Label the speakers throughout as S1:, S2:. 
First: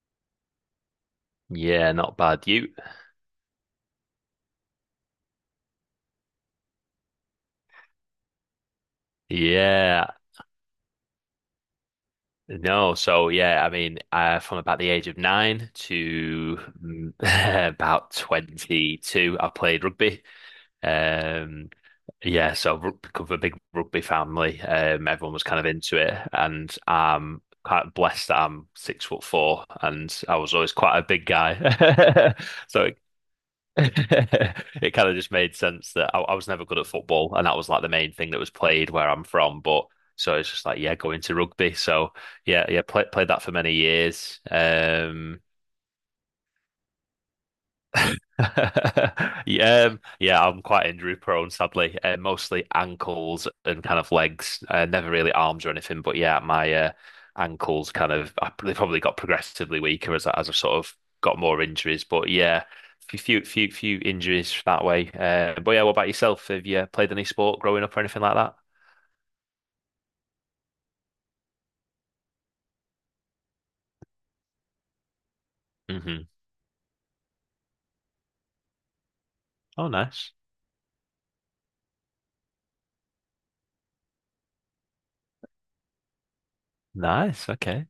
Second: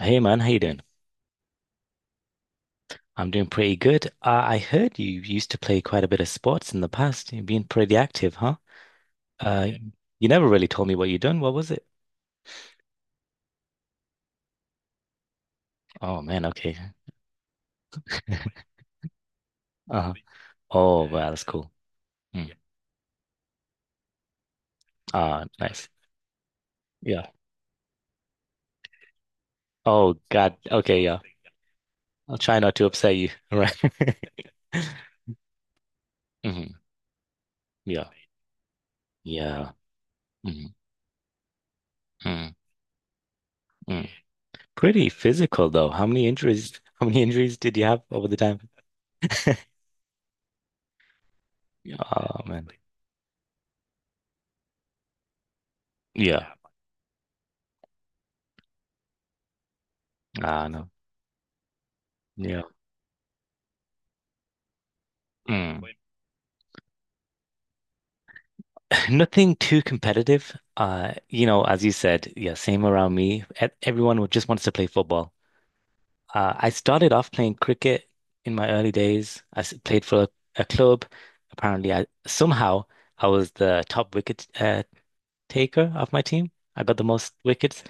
S1: Hey man, how you doing?
S2: Yeah, not bad. You,
S1: I'm doing pretty good. I heard you used to play quite a bit of sports in the past. You've been pretty active, huh? Uh,
S2: yeah,
S1: you never really told me what you done. What was it?
S2: no. So yeah, I mean, from about the age of nine
S1: Oh man,
S2: to
S1: okay.
S2: about 22, I played
S1: Uh-huh.
S2: rugby.
S1: Oh wow, that's cool.
S2: Um,
S1: Mm.
S2: yeah, so rugby, come from a big rugby family. Everyone was
S1: Ah,
S2: kind of
S1: nice.
S2: into it, and
S1: Yeah.
S2: I'm quite blessed that I'm 6'4",
S1: Oh
S2: and I
S1: God.
S2: was always quite
S1: Okay,
S2: a
S1: yeah.
S2: big guy.
S1: I'll try not
S2: So
S1: to
S2: it
S1: upset you. Right.
S2: It kind of just made sense that I was never good
S1: Hmm.
S2: at football, and that was like the
S1: Yeah.
S2: main thing that was played where I'm from.
S1: Yeah.
S2: But so it's just
S1: Hmm.
S2: like, yeah, going to rugby. So
S1: Mm.
S2: yeah, yeah, played that for many
S1: Mm.
S2: years.
S1: Pretty physical though. How many injuries? How many injuries did you have over the time?
S2: Yeah, yeah, I'm quite injury prone, sadly.
S1: Oh
S2: Mostly
S1: man.
S2: ankles and kind of legs. Never really arms or anything, but yeah,
S1: Yeah.
S2: my ankles kind of they probably got progressively weaker as I
S1: Ah,
S2: sort of got more injuries. But yeah,
S1: no.
S2: few injuries that way. But
S1: Mm.
S2: yeah, what about yourself? Have you played any sport growing up or anything like that?
S1: Nothing too competitive. As you said, yeah, same around me. Everyone just wants to play football.
S2: hmm
S1: I started off playing cricket in my early days. I
S2: Oh,
S1: played for a,
S2: nice,
S1: a club. Apparently, I somehow I was the top wicket taker of my team. I got the most
S2: nice.
S1: wickets.
S2: Okay.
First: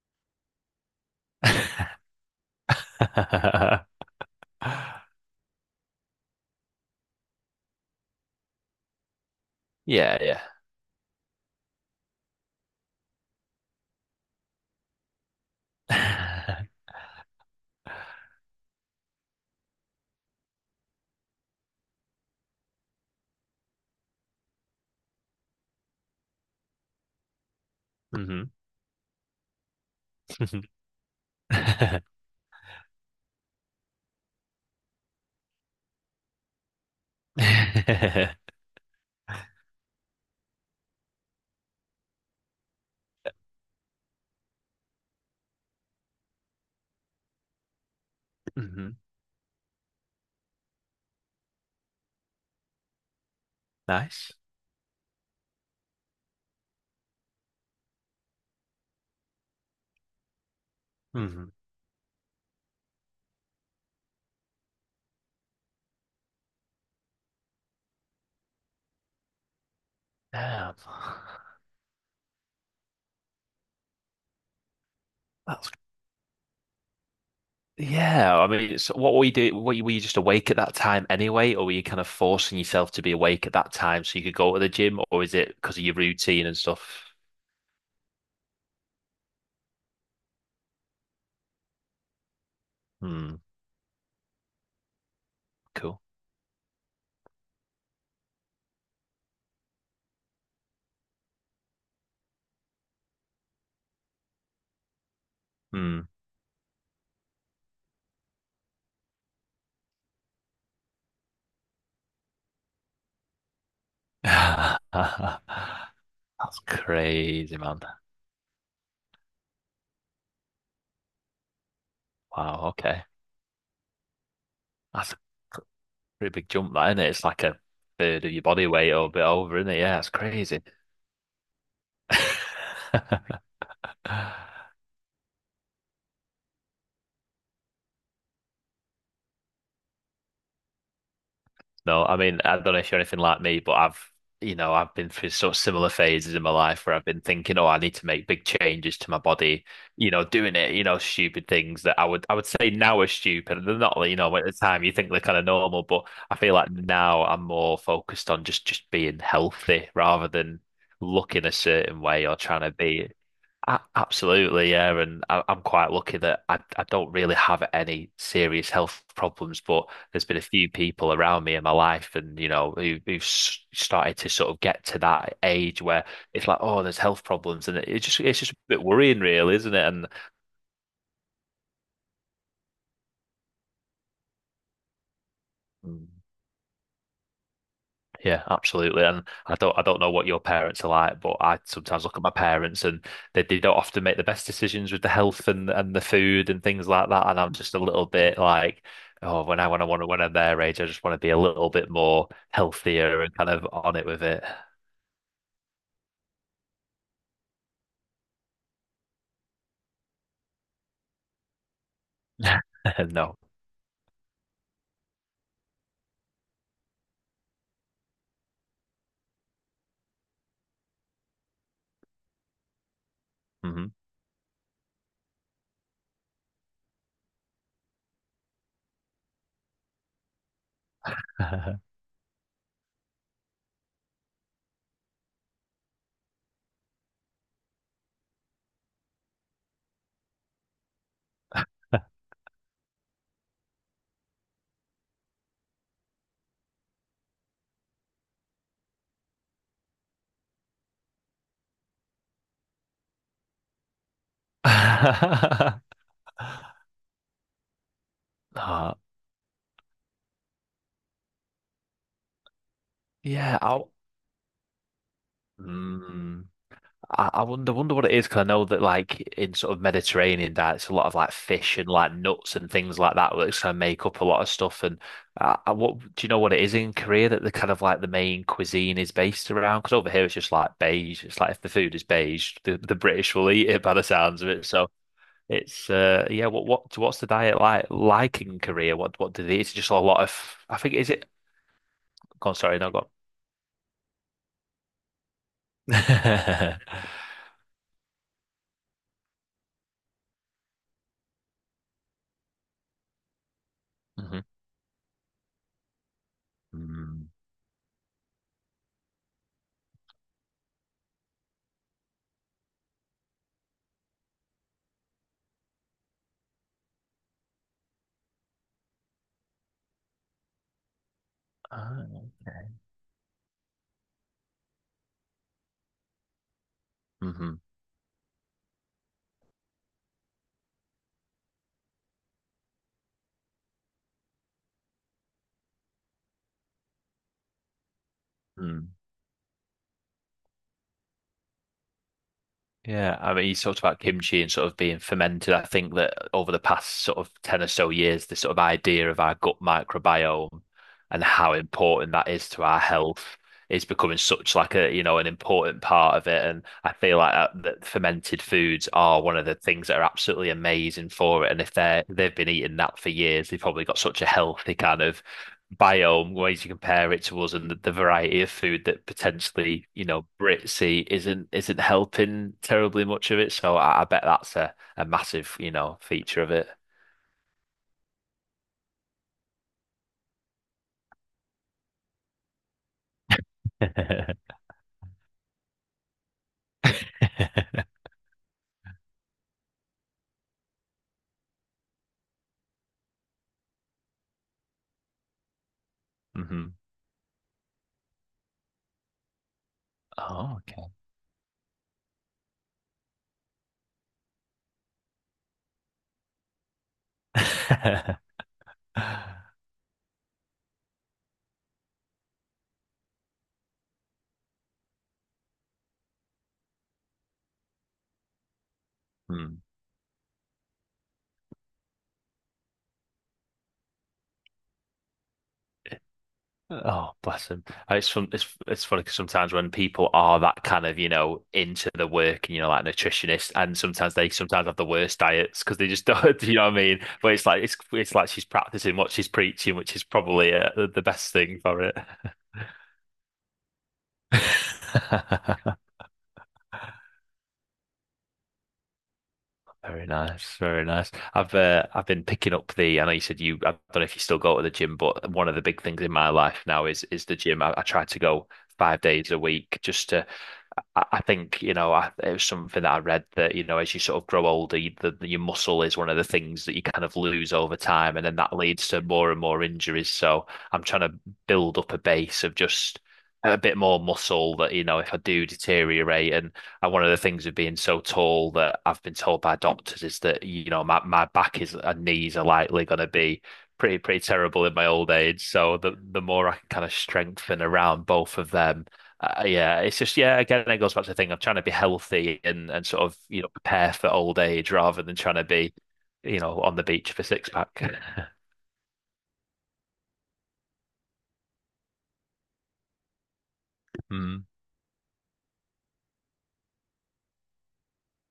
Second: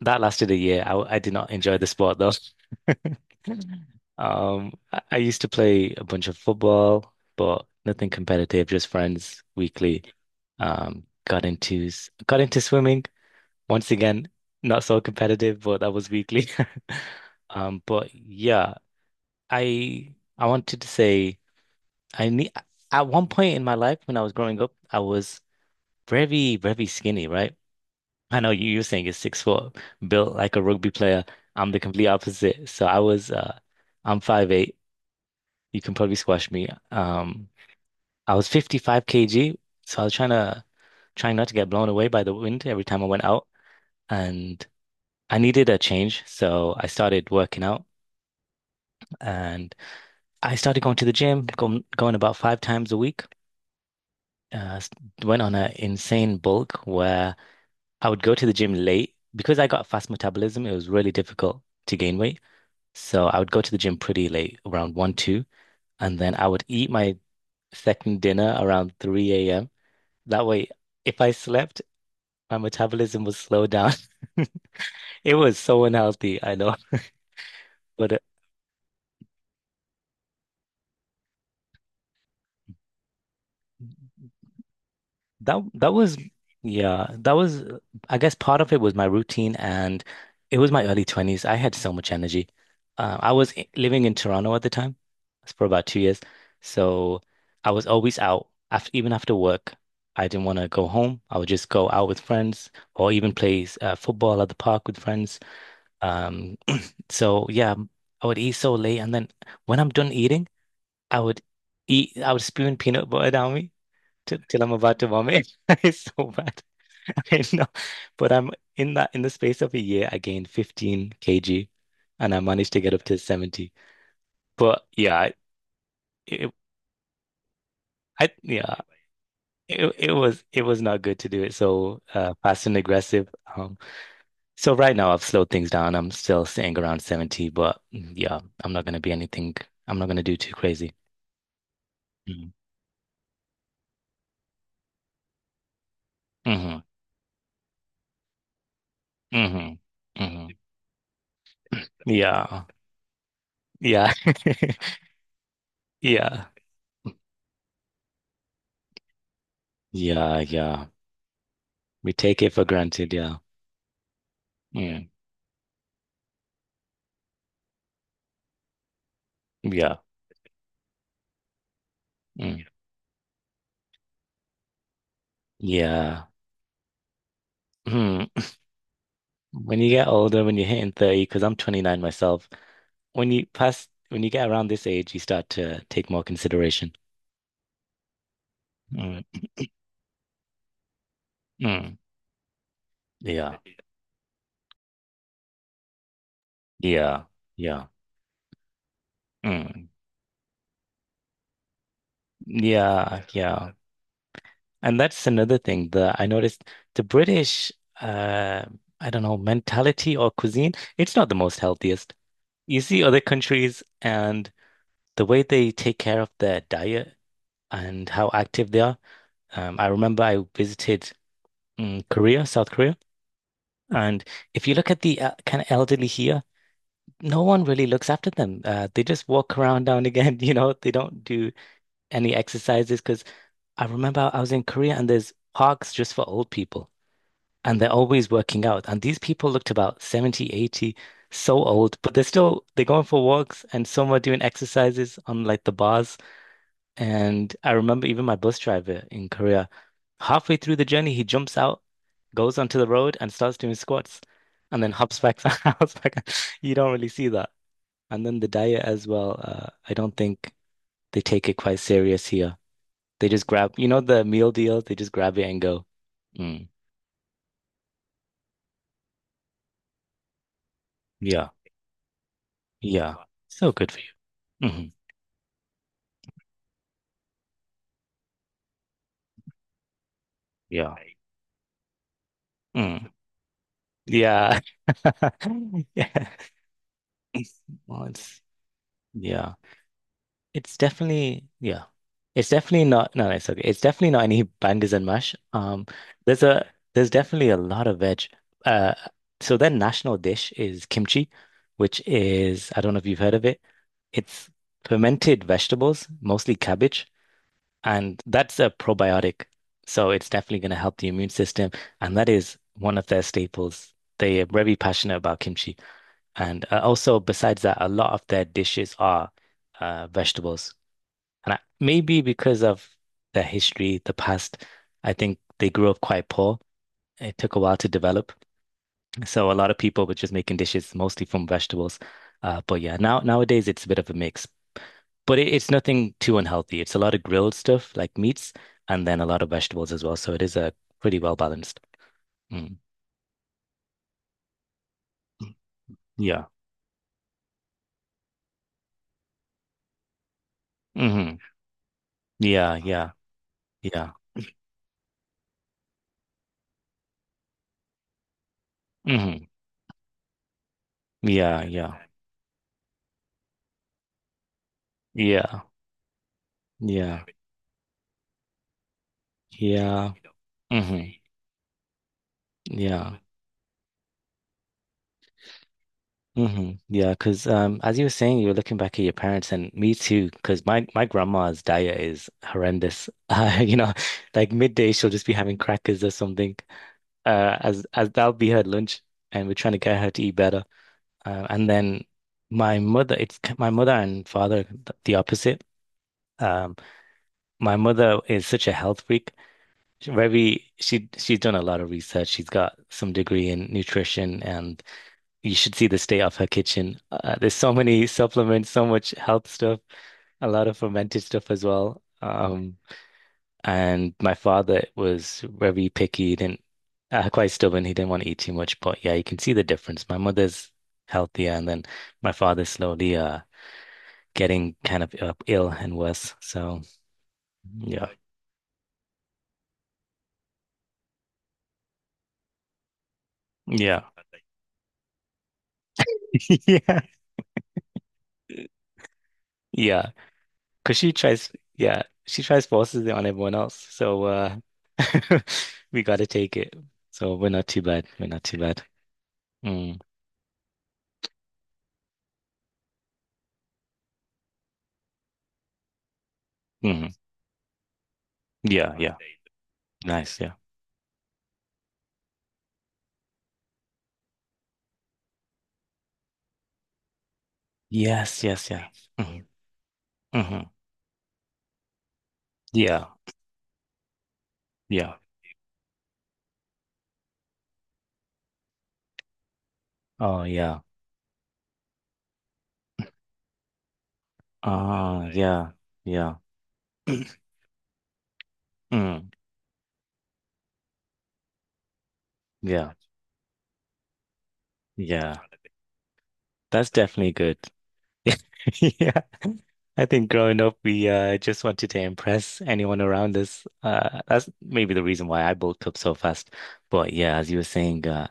S1: That lasted a year. I did not enjoy the sport though. I used to play a bunch of football, but nothing competitive, just friends weekly.
S2: Yeah,
S1: Got into swimming. Once again, not so competitive, but that was weekly.
S2: yeah.
S1: But yeah, I wanted to say I need at one point in my life when I was growing up, I was very, very skinny, right? I
S2: Hmm.
S1: know you're saying it's 6 foot, built like a rugby player. I'm the complete opposite. So I'm 5'8". You can probably squash me. I was 55 kg, so I was trying not to get blown away by the wind every time I went out, and I needed a change, so I started working out,
S2: Hmm.
S1: and I started going to the gym, going about 5 times a week.
S2: Nice.
S1: Uh, s- went on an insane bulk where I would go to the gym late because I got fast metabolism. It was really
S2: Hmm.
S1: difficult to gain weight, so I would go to the gym pretty late, around one, two, and then I would eat my second dinner around 3 a.m. That way,
S2: Damn.
S1: if I slept, my metabolism was slowed down. It was
S2: That's
S1: so unhealthy, I know. But
S2: Yeah. I mean, it's what were you do? Were you just awake at that time anyway, or were you kind of forcing yourself to be awake at that time so you could go to the gym, or is it
S1: that
S2: because of
S1: that
S2: your
S1: was
S2: routine and stuff?
S1: yeah, that was I guess part of it was my routine, and it was my early 20s. I had so much energy. I
S2: Hmm.
S1: was living in Toronto at the time for about two
S2: Cool.
S1: years. So I was always out, after even after work. I didn't want to go home. I would just go out with friends or even play football at the park with friends.
S2: Hmm.
S1: Um, So yeah, I would eat so late, and then when I'm done eating, I would eat. I would spoon peanut butter down me till I'm about to
S2: That's
S1: vomit. It's so bad. I mean,
S2: crazy,
S1: no,
S2: man.
S1: but I'm in that in the space of a year, I gained 15 kg, and I
S2: Wow.
S1: managed to get
S2: Okay.
S1: up to 70. But
S2: That's a
S1: yeah, it,
S2: pretty big
S1: it-
S2: jump, that, isn't it? It's like a third
S1: I
S2: of your body
S1: yeah,
S2: weight or a bit over, isn't it?
S1: it
S2: Yeah, it's
S1: it was
S2: crazy.
S1: it was not good to do it so fast and aggressive. Um, so right now I've slowed things down. I'm still sitting around 70, but yeah, I'm not gonna be anything. I'm not gonna do too crazy.
S2: No, I mean,
S1: Mm.
S2: I don't know if you're anything like me, but I've been through sort of similar phases in my
S1: Mhm.
S2: life where I've been thinking, oh, I need to make big changes to my body,
S1: Mhm. Mhm.
S2: doing it, stupid things that I would
S1: Yeah.
S2: say now are stupid. They're not,
S1: Yeah.
S2: at the time you think they're kind of normal, but I
S1: Yeah.
S2: feel like now I'm more focused on just being healthy rather
S1: Yeah.
S2: than
S1: Yeah.
S2: looking a certain
S1: We
S2: way or
S1: take it
S2: trying
S1: for
S2: to be.
S1: granted. Yeah.
S2: Absolutely, yeah,
S1: Mm.
S2: and I'm quite lucky that I don't really have any serious health problems, but
S1: Yeah.
S2: there's been a few people around me in my life, and
S1: Mm.
S2: who've started to sort of get to that age where
S1: Yeah.
S2: it's like, oh, there's health problems, and it just
S1: Mm.
S2: it's just a bit worrying, really, isn't
S1: When you get
S2: it?
S1: older, when you're hitting 30, because I'm 29 myself, when you pass, when you get around this age, you start to
S2: And
S1: take more consideration.
S2: yeah, absolutely. And
S1: Mm.
S2: I don't know what your parents are like, but I
S1: Mm.
S2: sometimes look at my parents and they,
S1: Yeah.
S2: they don't often make the best decisions with the health and the food and things like
S1: Yeah.
S2: that. And I'm just a
S1: Yeah.
S2: little bit like, oh, when I when I
S1: Mm.
S2: want to when I'm their age, I just want to be a little bit more healthier
S1: Yeah.
S2: and kind of
S1: Yeah.
S2: on it with it.
S1: And that's another thing that I noticed: the British, uh, I don't know, mentality or cuisine, it's not the most healthiest. You see other
S2: No.
S1: countries and the way they take care of their diet and how active they are. I remember I visited Korea, South Korea,
S2: Hmm.
S1: and if you look at the kind of elderly here, no one really looks after them. They just walk around down again, they don't do any exercises, because I remember I was in Korea and there's parks just for old people. And they're always working out. And these people looked about 70, 80, so old, but they're still they're going for walks, and some are doing exercises on like the bars. And I remember even my bus driver in Korea, halfway through the journey, he jumps out, goes onto the road and starts doing squats, and then hops back,
S2: Ah,
S1: hops back. You don't really see that. And then the diet as well, I don't think they take it quite serious here. They just
S2: yeah,
S1: grab,
S2: I'll,
S1: the meal deal, they just grab it and go.
S2: mm.
S1: Mm,
S2: I wonder what it is because I know that like in sort of Mediterranean diets, a lot of like
S1: yeah,
S2: fish and like nuts and things
S1: yeah.
S2: like that which kind
S1: So
S2: of
S1: good for
S2: make up a lot of
S1: you.
S2: stuff.
S1: Mhm.
S2: And what do you know what it is in Korea that the kind of like the main cuisine is based around? Because over here it's just like
S1: Yeah. Like,
S2: beige. It's like if the food is beige, the
S1: mm.
S2: British will eat it by the sounds of
S1: Yeah.
S2: it. So it's
S1: Yeah.
S2: yeah. What's the
S1: It's,
S2: diet like
S1: Well, it's
S2: like in Korea? What do
S1: yeah.
S2: they? Eat? It's just a lot of,
S1: It's
S2: I think, is it?
S1: definitely, yeah. It's
S2: Go on, sorry,
S1: definitely
S2: no, go on.
S1: not, no, no, it's okay. It's definitely not any bangers and mash. There's definitely a lot of veg. Uh so their national dish is kimchi, which is, I don't know if you've heard of it.
S2: Hmm.
S1: It's fermented vegetables, mostly cabbage.
S2: Mm-hmm.
S1: And that's a probiotic. So it's definitely going to help the immune system. And that is one of their staples. They are very passionate about kimchi. And also, besides that, a lot of their dishes are vegetables. And maybe because of their history, the past, I think they grew up quite poor. It took
S2: Mm-hmm.
S1: a while to develop. So a lot of people were just making dishes mostly from vegetables. But yeah, now nowadays it's a bit of a mix. But it's nothing too unhealthy. It's a lot of grilled stuff like meats, and then a lot of vegetables as well. So it is a pretty well balanced. Mm.
S2: Yeah, I mean, you talked about kimchi and sort of being fermented. I think that
S1: Yeah.
S2: over the past sort of 10 or so years, this sort of idea of our gut microbiome and
S1: Hmm.
S2: how important that is to
S1: Yeah.
S2: our
S1: Yeah.
S2: health is
S1: Yeah.
S2: becoming such like a, you know, an important part of it. And I feel like that fermented foods are one
S1: Hmm.
S2: of the things that are absolutely amazing for it. And
S1: Yeah.
S2: if
S1: Yeah.
S2: they've been eating that for years, they've probably got such a healthy kind of
S1: Yeah.
S2: biome, ways you compare it
S1: Yeah.
S2: to us, and the variety of food that potentially, you
S1: Yeah.
S2: know, Brits
S1: Hmm.
S2: eat isn't helping terribly
S1: Yeah.
S2: much of it. So I bet that's a massive, you know, feature of it.
S1: Hmm. Yeah. Because as you were saying, you were looking back at your parents, and me too, because my grandma's diet is horrendous. Like midday, she'll just be having crackers or something. As that'll be her lunch, and we're trying to get her to eat better. And then my mother, my mother and father, the opposite.
S2: Hmm.
S1: Um, my mother is such a health freak.
S2: Oh, okay.
S1: She's done a lot of research. She's got some degree in nutrition, and you should see the state of her kitchen. There's so many supplements, so much health stuff, a lot of fermented stuff as well. And my father was very picky. He didn't, quite stubborn. He didn't want to eat too much. But yeah, you can see
S2: Hmm.
S1: the difference. My mother's healthier, and then my father slowly, getting kind of ill and worse. So
S2: Oh, bless him. And It's
S1: yeah,
S2: fun, it's it's funny because sometimes when people are that kind of, you know, into the work and you know, like nutritionist, and
S1: yeah,
S2: sometimes they sometimes have the worst diets because they just don't, do you know what I
S1: yeah,
S2: mean? But it's like she's practicing what she's preaching, which is
S1: yeah.
S2: probably uh, the
S1: Because
S2: the best thing for it.
S1: yeah, she tries forces it on everyone else. So we got to take it. So we're not too bad. We're not too bad. Mm,
S2: Very nice, very nice. I've been picking up the. I know you said you. I don't know if you still go to the gym, but one of the big things in my life now is
S1: mhm.
S2: is the gym. I try to go
S1: Yeah,
S2: five
S1: yeah.
S2: days a week just to.
S1: Nice. Yeah.
S2: I think, it was something that I read that, you know, as you sort of grow older, you, the, your muscle is one of the things that you kind of lose over time, and then
S1: Yes.
S2: that
S1: Yes. Yeah.
S2: leads to more
S1: Hmm.
S2: and more injuries. So
S1: Hmm.
S2: I'm trying to build up a base of just
S1: Yeah.
S2: a bit more muscle that, you know, if
S1: Yeah.
S2: I do deteriorate, and one of the things of being so tall that I've been told by doctors is that,
S1: Oh,
S2: you
S1: yeah.
S2: know, my back is and knees are likely going to be pretty, pretty terrible in my old
S1: Oh,
S2: age.
S1: yeah.
S2: So the
S1: Yeah.
S2: more I can kind of strengthen around both of them
S1: Mm,
S2: yeah, it's just yeah. Again, it goes back to the thing. I'm trying to be healthy and
S1: yeah.
S2: sort of prepare for old age rather than trying
S1: Yeah.
S2: to be, on the
S1: That's
S2: beach for
S1: definitely
S2: six
S1: good.
S2: pack.
S1: Yeah. I think growing up, we just wanted to impress anyone around us. Uh,
S2: Mm,
S1: that's maybe the reason why I bulked up so fast. But yeah, as you were saying,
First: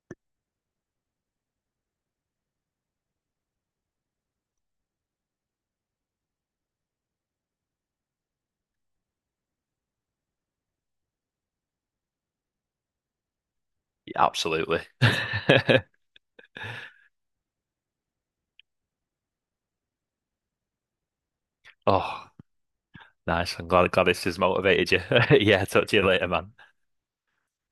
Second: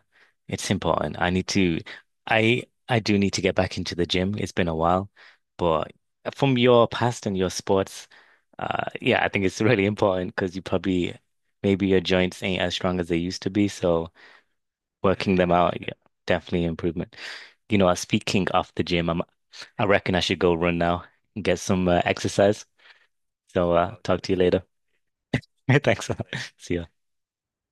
S1: it's important. I I do need to get back into the gym. It's been a while, but from your past and your sports, yeah, I think it's really important, because you probably, maybe your joints ain't as strong as they used to be. So
S2: yeah, absolutely.
S1: working them out, yeah, definitely improvement. You know, speaking of the gym, I reckon I should go run now and get some
S2: Oh,
S1: exercise.
S2: nice. I'm
S1: So
S2: glad glad
S1: talk
S2: this
S1: to you
S2: has
S1: later.
S2: motivated you. Yeah, talk to you
S1: Thanks a
S2: later,
S1: lot.
S2: man.
S1: See ya.